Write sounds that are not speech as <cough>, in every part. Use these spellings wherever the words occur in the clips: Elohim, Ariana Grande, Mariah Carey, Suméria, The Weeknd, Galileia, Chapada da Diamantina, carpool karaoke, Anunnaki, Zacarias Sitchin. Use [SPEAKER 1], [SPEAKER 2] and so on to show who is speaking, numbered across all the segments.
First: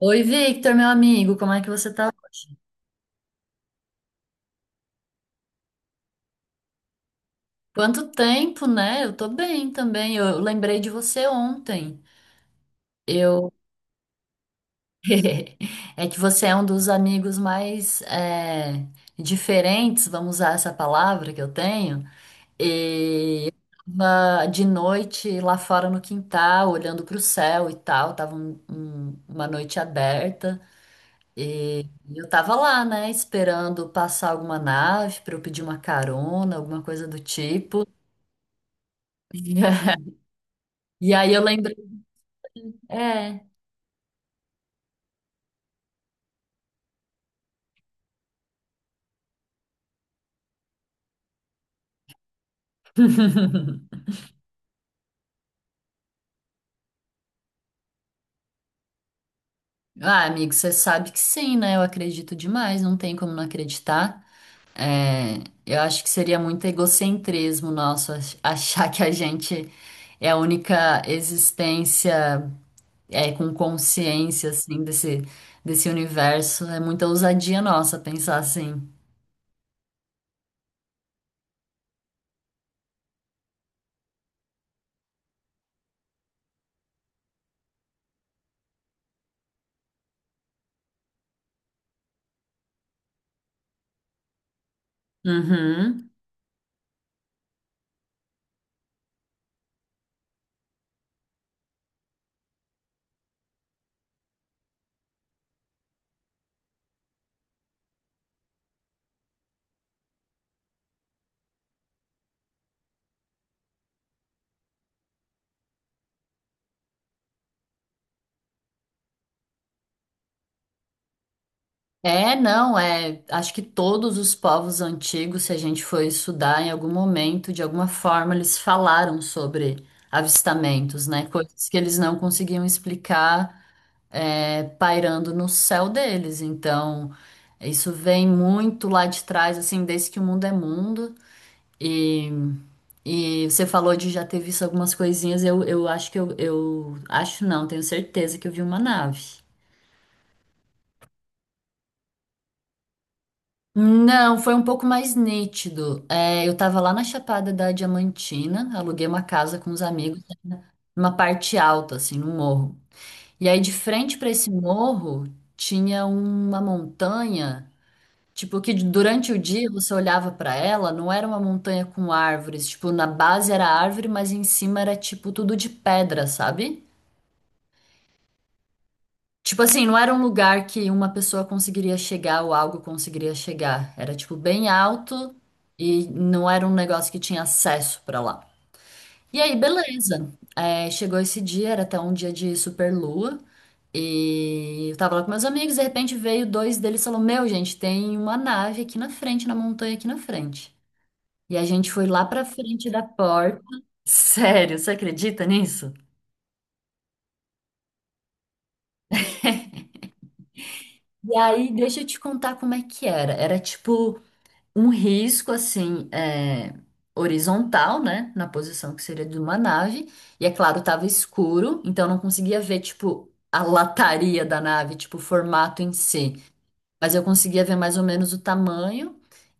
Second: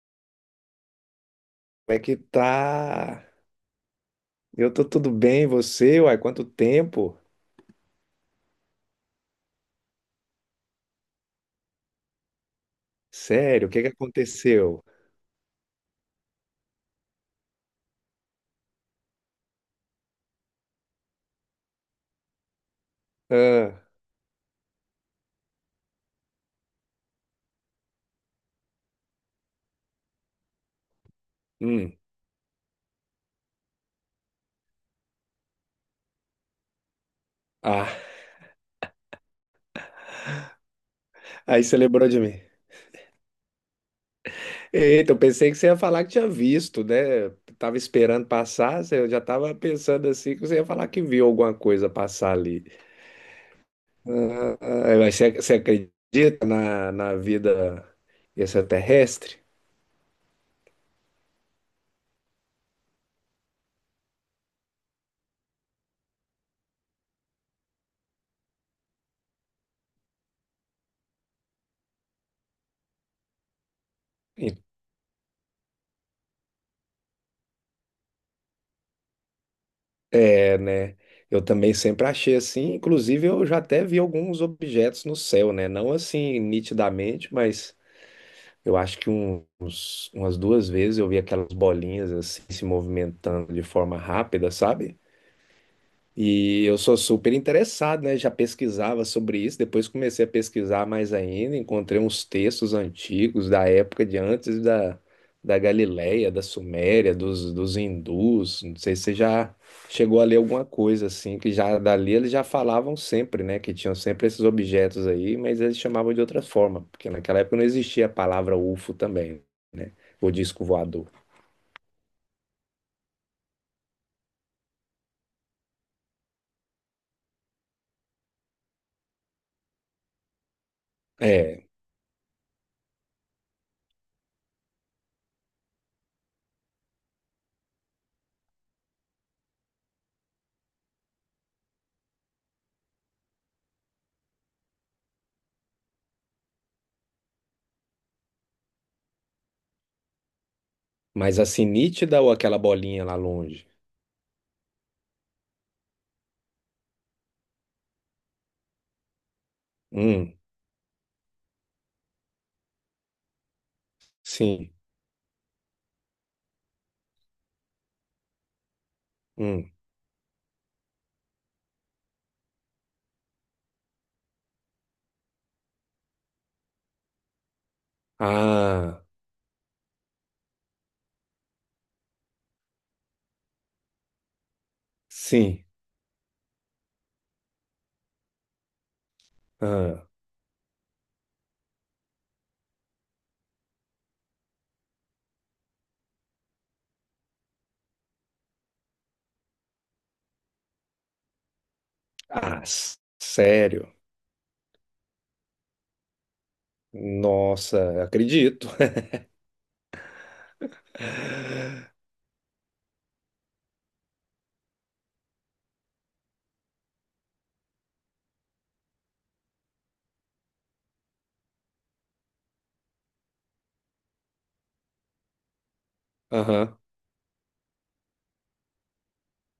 [SPEAKER 1] Oi, Victor, meu amigo, como é que você
[SPEAKER 2] Como é
[SPEAKER 1] tá?
[SPEAKER 2] que tá? Eu tô tudo bem, você? Uai, quanto tempo?
[SPEAKER 1] Quanto tempo, né? Eu tô bem também. Eu lembrei de você ontem. Eu
[SPEAKER 2] Sério, o que aconteceu?
[SPEAKER 1] <laughs> É que você é um dos amigos mais diferentes, vamos usar essa palavra que eu tenho. E
[SPEAKER 2] Ah,
[SPEAKER 1] tava de noite lá fora no quintal, olhando pro céu e tal. Tava uma noite aberta e
[SPEAKER 2] hum,
[SPEAKER 1] eu tava lá, né? Esperando passar alguma nave para eu pedir uma carona, alguma coisa do tipo.
[SPEAKER 2] ah,
[SPEAKER 1] <laughs> E aí eu
[SPEAKER 2] <laughs> aí
[SPEAKER 1] lembrei,
[SPEAKER 2] você lembrou de mim.
[SPEAKER 1] é,
[SPEAKER 2] Eita, eu pensei que você ia falar que tinha visto, né? Tava esperando passar, eu já tava pensando assim que você ia falar que viu alguma coisa passar ali. Ah, mas você acredita na vida extraterrestre?
[SPEAKER 1] ah, amigo, você sabe que sim, né? Eu acredito demais, não tem como não acreditar. É, eu acho que seria muito egocentrismo nosso achar que a gente é a única existência com consciência, assim, desse universo. É muita ousadia nossa pensar assim.
[SPEAKER 2] É, né? Eu também sempre achei assim. Inclusive, eu já até vi alguns objetos no céu, né? Não assim nitidamente, mas eu acho que uns, umas duas vezes eu vi aquelas bolinhas assim se movimentando de forma rápida, sabe?
[SPEAKER 1] Uhum.
[SPEAKER 2] E eu sou super interessado, né? Já pesquisava sobre isso, depois comecei a pesquisar mais ainda, encontrei uns textos antigos da época de antes da Galileia, da Suméria, dos hindus. Não sei se você já chegou a ler alguma coisa assim, que já dali eles já falavam sempre, né? Que tinham sempre esses objetos aí, mas eles chamavam de outra forma, porque naquela época não existia a palavra UFO também, né? O disco voador.
[SPEAKER 1] É, não, é. Acho que todos os povos antigos, se a gente for estudar em algum momento, de alguma forma, eles falaram sobre avistamentos, né?
[SPEAKER 2] É,
[SPEAKER 1] Coisas que eles não conseguiam explicar, é, pairando no céu deles. Então, isso vem muito lá de trás, assim, desde que o mundo é mundo. E, e você falou de já ter visto algumas coisinhas, eu acho que eu acho não, tenho certeza que eu vi uma nave.
[SPEAKER 2] mas assim, nítida ou aquela bolinha lá longe?
[SPEAKER 1] Não, foi um pouco mais nítido. É, eu tava lá na Chapada da Diamantina, aluguei uma casa com os amigos,
[SPEAKER 2] Hum,
[SPEAKER 1] né, numa parte alta, assim, num morro. E aí, de frente para esse
[SPEAKER 2] sim.
[SPEAKER 1] morro, tinha uma montanha, tipo, que durante o dia
[SPEAKER 2] Hum.
[SPEAKER 1] você olhava para ela, não era uma montanha com árvores, tipo, na base era árvore, mas em cima era, tipo, tudo de pedra, sabe?
[SPEAKER 2] Ah,
[SPEAKER 1] Tipo assim, não era um lugar que uma pessoa conseguiria chegar ou algo conseguiria chegar. Era tipo bem alto
[SPEAKER 2] sim.
[SPEAKER 1] e não era um negócio que tinha acesso pra lá. E aí,
[SPEAKER 2] Ah,
[SPEAKER 1] beleza. É, chegou esse dia, era até um dia de super lua. E eu tava lá com meus amigos, de repente veio dois deles e falou: Meu, gente, tem uma nave aqui na frente, na montanha aqui na frente. E a gente foi lá pra frente da porta.
[SPEAKER 2] sério?
[SPEAKER 1] Sério, você acredita nisso?
[SPEAKER 2] Nossa, acredito.
[SPEAKER 1] E aí, deixa eu te contar como é que era. Era tipo um risco assim é, horizontal, né, na posição que seria de uma nave, e é claro, tava escuro, então eu não conseguia ver tipo a lataria da nave, tipo o formato em
[SPEAKER 2] <laughs>
[SPEAKER 1] si,
[SPEAKER 2] Aham.
[SPEAKER 1] mas eu conseguia ver mais ou menos o tamanho.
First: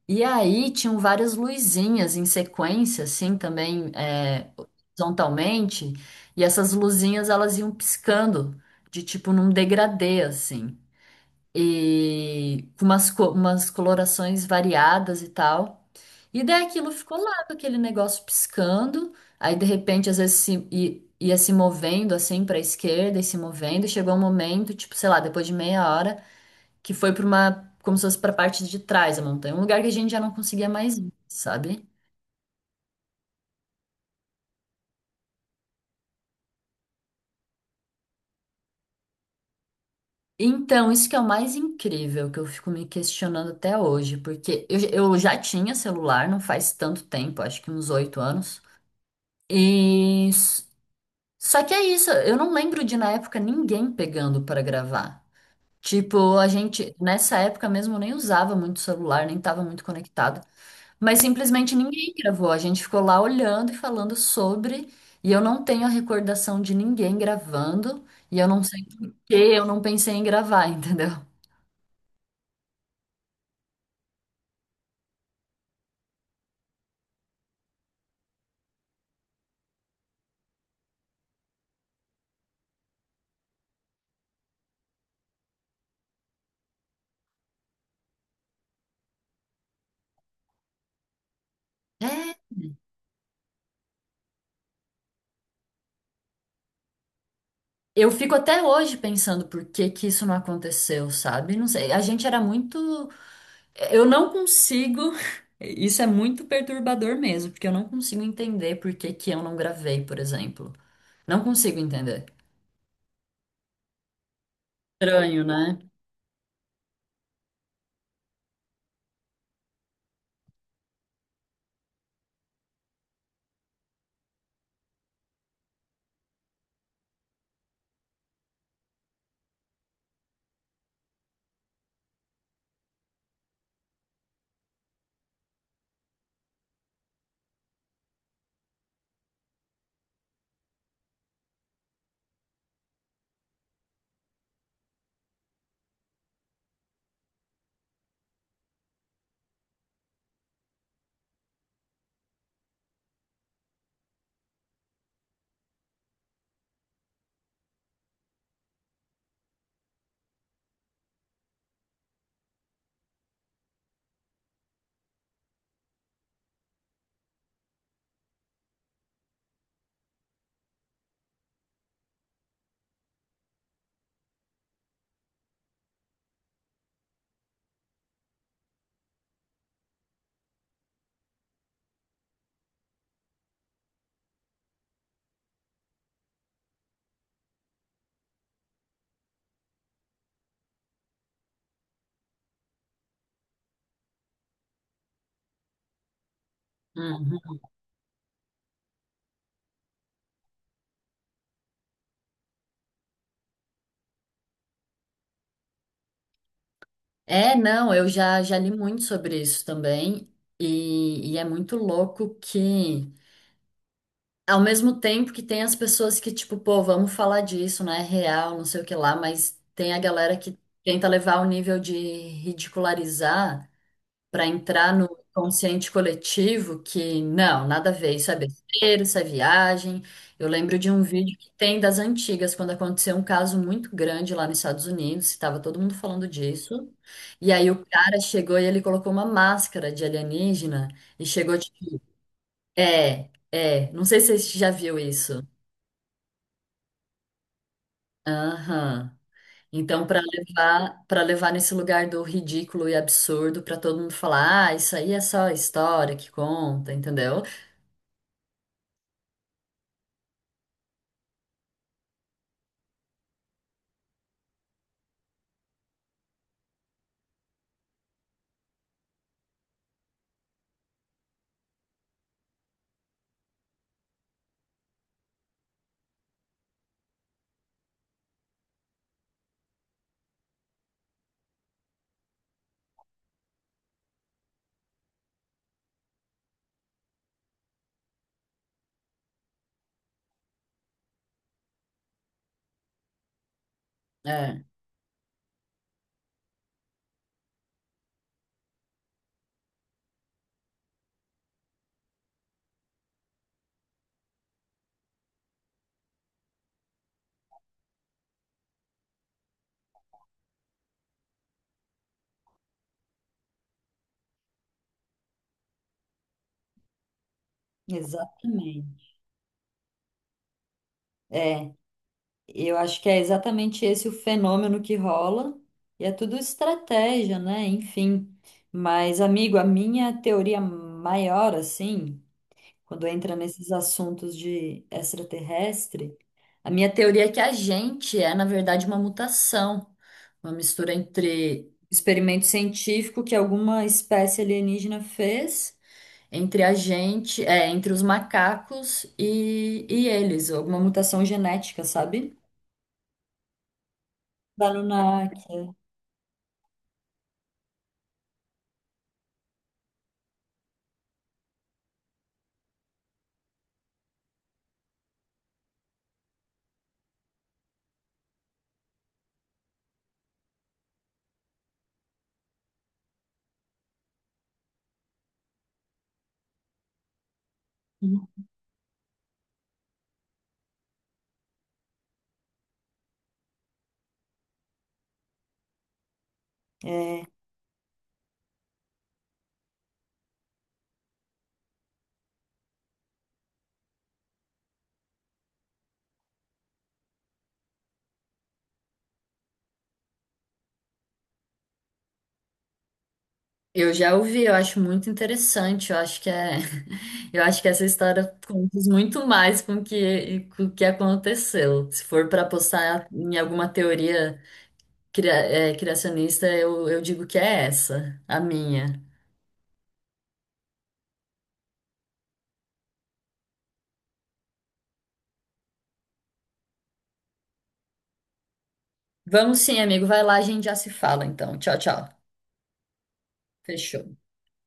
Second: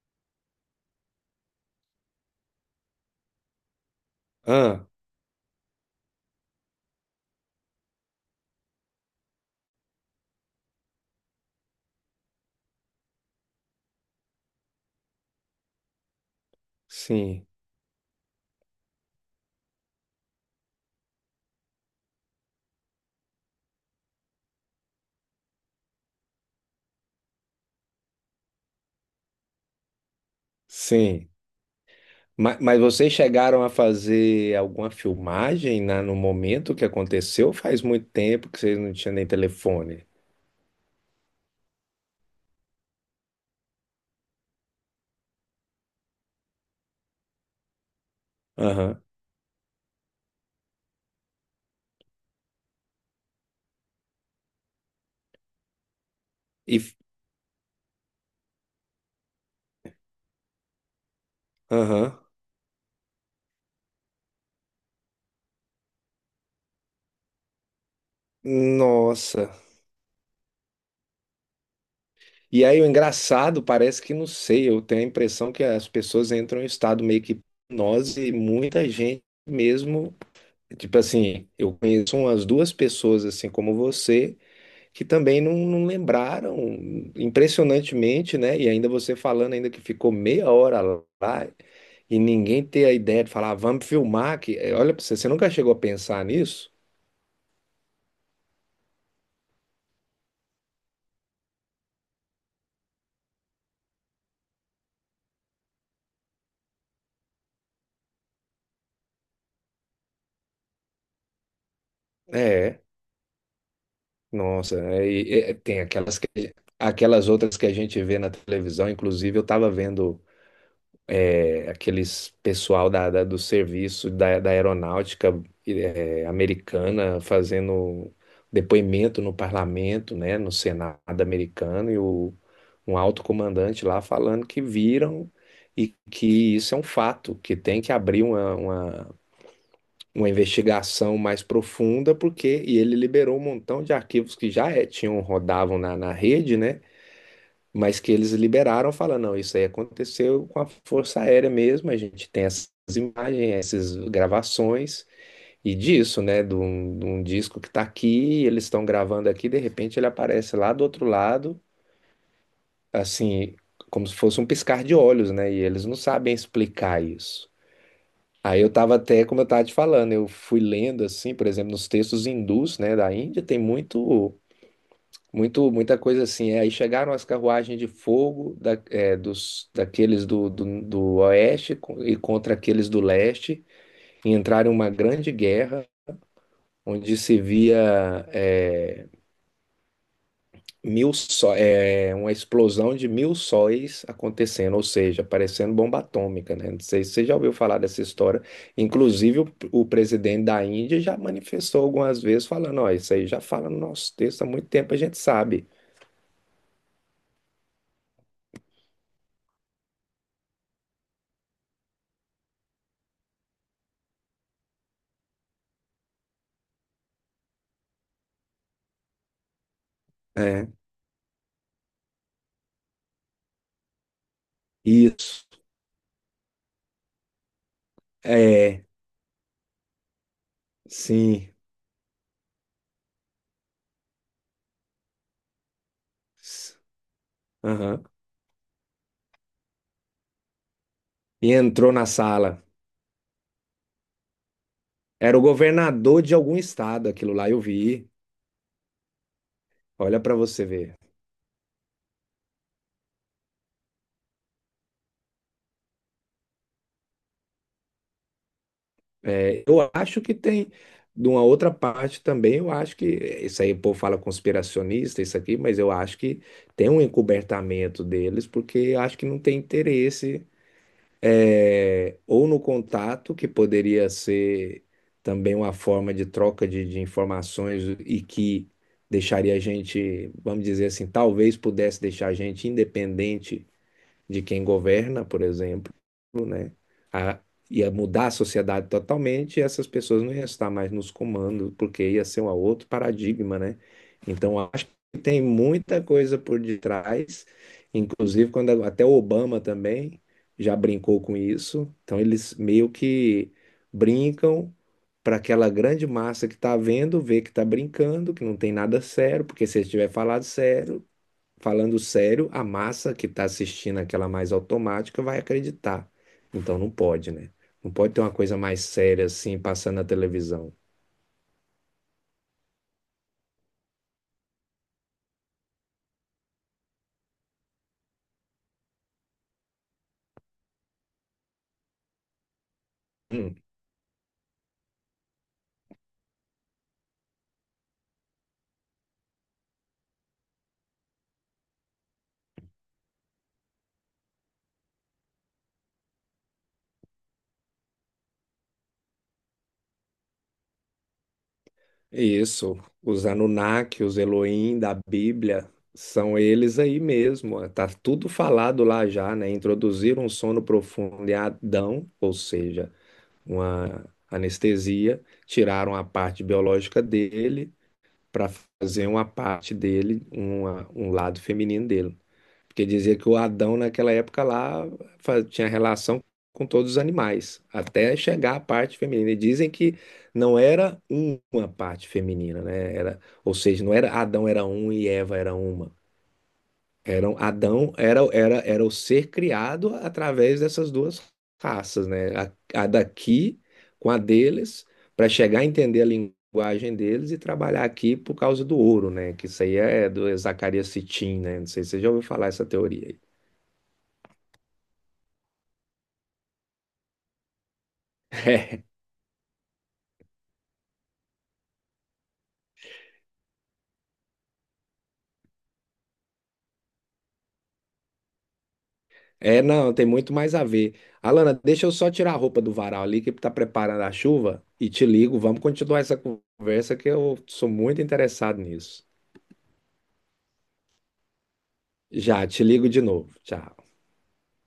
[SPEAKER 1] E aí tinham várias luzinhas em sequência, assim, também é,
[SPEAKER 2] Ah,
[SPEAKER 1] horizontalmente, e essas luzinhas elas iam piscando de tipo num degradê, assim e com umas colorações variadas e tal. E daí aquilo ficou lá
[SPEAKER 2] sim,
[SPEAKER 1] com aquele negócio piscando, aí de repente às vezes ia se movendo assim para a esquerda e se movendo, e chegou um momento, tipo, sei lá, depois de meia hora, que foi para uma, como se fosse para a parte de trás da montanha, um lugar que a gente já não conseguia mais ir,
[SPEAKER 2] sim.
[SPEAKER 1] sabe?
[SPEAKER 2] Mas vocês chegaram a fazer alguma filmagem na, no momento que aconteceu? Faz muito tempo que vocês não tinham nem telefone.
[SPEAKER 1] Então, isso que é o mais incrível, que eu fico me questionando até hoje, porque eu já tinha celular, não faz tanto tempo, acho que uns oito anos.
[SPEAKER 2] Aham.
[SPEAKER 1] E Só que é isso, eu não lembro de na época ninguém pegando para gravar. Tipo, a
[SPEAKER 2] E,
[SPEAKER 1] gente nessa época mesmo nem usava muito celular, nem estava muito conectado, mas simplesmente ninguém
[SPEAKER 2] aham.
[SPEAKER 1] gravou. A gente ficou lá olhando e falando sobre, e eu não tenho a recordação de ninguém gravando, e eu não sei por que
[SPEAKER 2] Nossa.
[SPEAKER 1] eu não pensei em gravar, <laughs> entendeu?
[SPEAKER 2] E aí o engraçado, parece que não sei, eu tenho a impressão que as pessoas entram em estado meio que hipnose e muita gente mesmo. Tipo assim, eu conheço umas duas pessoas assim como você que também não lembraram impressionantemente, né? E ainda você falando ainda que ficou meia hora lá e
[SPEAKER 1] É,
[SPEAKER 2] ninguém ter a ideia de falar, "Ah, vamos filmar que olha pra você, você nunca chegou a pensar nisso?"
[SPEAKER 1] eu fico até hoje pensando por que que isso não aconteceu, sabe? Não sei, a gente era muito Eu não consigo. <laughs> Isso é muito perturbador mesmo, porque eu não consigo entender por que que eu não gravei, por exemplo. Não consigo entender.
[SPEAKER 2] É, nossa, é,
[SPEAKER 1] Estranho, né?
[SPEAKER 2] tem aquelas outras que a gente vê na televisão, inclusive eu estava vendo, é, aqueles pessoal da, do serviço da, da aeronáutica, é, americana, fazendo depoimento no parlamento, né, no Senado americano, e o, um alto comandante lá falando que viram e que isso é um fato, que tem que abrir uma investigação mais profunda, porque e ele liberou um montão de arquivos que já, é, tinham, rodavam na, na rede, né? Mas que eles liberaram, falando, não, isso aí aconteceu com a Força Aérea mesmo, a gente tem essas imagens, essas gravações, e disso, né, de um disco que está aqui, eles estão gravando aqui, de repente ele aparece lá do outro lado, assim, como se fosse um piscar de olhos, né, e eles não sabem explicar isso. Aí eu estava até, como eu estava te falando, eu fui lendo, assim, por exemplo, nos textos hindus, né, da Índia, tem muito, muito, muita coisa assim. É, aí chegaram as carruagens de fogo é, dos, daqueles do, do oeste e contra aqueles do leste, e entraram em uma grande guerra, onde se via, é, é, uma explosão de mil sóis acontecendo, ou seja, parecendo bomba atômica, né? Não sei se você já ouviu
[SPEAKER 1] Uhum.
[SPEAKER 2] falar dessa história. Inclusive, o presidente da Índia já manifestou algumas vezes, falando: Ó, isso aí já fala no nosso texto há muito tempo, a gente sabe.
[SPEAKER 1] É, não, eu já li muito sobre isso também, e é muito louco que, ao mesmo tempo que tem as pessoas que, tipo, pô, vamos falar disso, né? É real, não sei o que lá, mas tem a galera que
[SPEAKER 2] É,
[SPEAKER 1] tenta levar o nível de ridicularizar para entrar no
[SPEAKER 2] isso.
[SPEAKER 1] consciente coletivo que não, nada a ver, isso é
[SPEAKER 2] É,
[SPEAKER 1] besteira, isso é viagem. Eu lembro de um vídeo que
[SPEAKER 2] sim.
[SPEAKER 1] tem das antigas, quando aconteceu um caso muito grande lá nos Estados Unidos, estava todo mundo falando
[SPEAKER 2] S-
[SPEAKER 1] disso. E aí o
[SPEAKER 2] Aham.
[SPEAKER 1] cara chegou e ele colocou uma máscara de alienígena e
[SPEAKER 2] E
[SPEAKER 1] chegou
[SPEAKER 2] entrou
[SPEAKER 1] tipo,
[SPEAKER 2] na sala.
[SPEAKER 1] não sei se você já viu
[SPEAKER 2] Era o
[SPEAKER 1] isso.
[SPEAKER 2] governador de algum estado, aquilo lá eu vi.
[SPEAKER 1] Aham. Então,
[SPEAKER 2] Olha para você ver.
[SPEAKER 1] para levar nesse lugar do ridículo e absurdo, para todo mundo falar, ah, isso aí é só história que conta, entendeu?
[SPEAKER 2] É, eu acho que tem, de uma outra parte também, eu acho que, isso aí o povo fala conspiracionista, isso aqui, mas eu acho que tem um encobertamento deles, porque acho que não tem interesse, é, ou no contato, que poderia ser também uma forma de troca de informações e que deixaria a gente, vamos dizer assim, talvez pudesse deixar a gente independente de quem governa, por exemplo, né? A, ia mudar a sociedade totalmente e essas pessoas não iam estar mais nos comandos, porque ia ser um outro paradigma, né? Então,
[SPEAKER 1] É,
[SPEAKER 2] acho que tem muita coisa por detrás, inclusive quando até o Obama também já brincou com isso. Então, eles meio que brincam para aquela grande massa que está vendo, ver que está brincando, que não tem nada sério, porque se eles tiver falado sério, falando sério, a massa que está assistindo aquela mais automática vai acreditar. Então não pode, né? Não pode ter uma coisa mais
[SPEAKER 1] exatamente.
[SPEAKER 2] séria assim passando na televisão.
[SPEAKER 1] É, eu acho que é exatamente esse o fenômeno que rola, e é tudo estratégia, né? Enfim. Mas, amigo, a minha teoria maior, assim, quando entra
[SPEAKER 2] Hum,
[SPEAKER 1] nesses assuntos de extraterrestre, a minha teoria é que a gente é, na verdade, uma mutação, uma mistura entre experimento científico que alguma espécie alienígena fez entre a gente, é, entre os macacos e eles, alguma mutação genética, sabe?
[SPEAKER 2] Isso, os Anunnaki, os Elohim da
[SPEAKER 1] Anunnaki.
[SPEAKER 2] Bíblia, são eles aí mesmo. Ó. Tá tudo falado lá já, né? Introduziram um sono profundo em Adão, ou seja, uma anestesia, tiraram a parte biológica dele para fazer uma parte dele, um lado feminino dele. Porque dizia que o Adão, naquela época lá, tinha relação com todos os animais, até chegar à parte feminina. E dizem que não era uma parte feminina, né? Era, ou seja, não era Adão era um e Eva era uma. Eram, Adão era, era o ser criado através dessas duas raças, né? A daqui com a deles, para chegar a entender a linguagem deles e trabalhar aqui por causa do ouro, né? Que isso aí é do Zacarias Sitchin, né? Não sei se você já ouviu falar essa teoria aí.
[SPEAKER 1] Eu já ouvi, eu acho muito interessante, eu acho que é, <laughs> eu acho que essa história conta
[SPEAKER 2] É,
[SPEAKER 1] muito mais com com o que aconteceu. Se for para apostar em alguma teoria cria- criacionista, eu digo que é essa, a minha.
[SPEAKER 2] não, tem muito mais a ver. Alana, deixa eu só tirar a roupa do varal ali, que tá preparando a chuva, e te ligo. Vamos continuar essa conversa, que eu sou muito interessado nisso.
[SPEAKER 1] Vamos sim, amigo, vai lá, a gente já se fala então. Tchau, tchau.
[SPEAKER 2] Já, te ligo de novo. Tchau.
[SPEAKER 1] Fechou.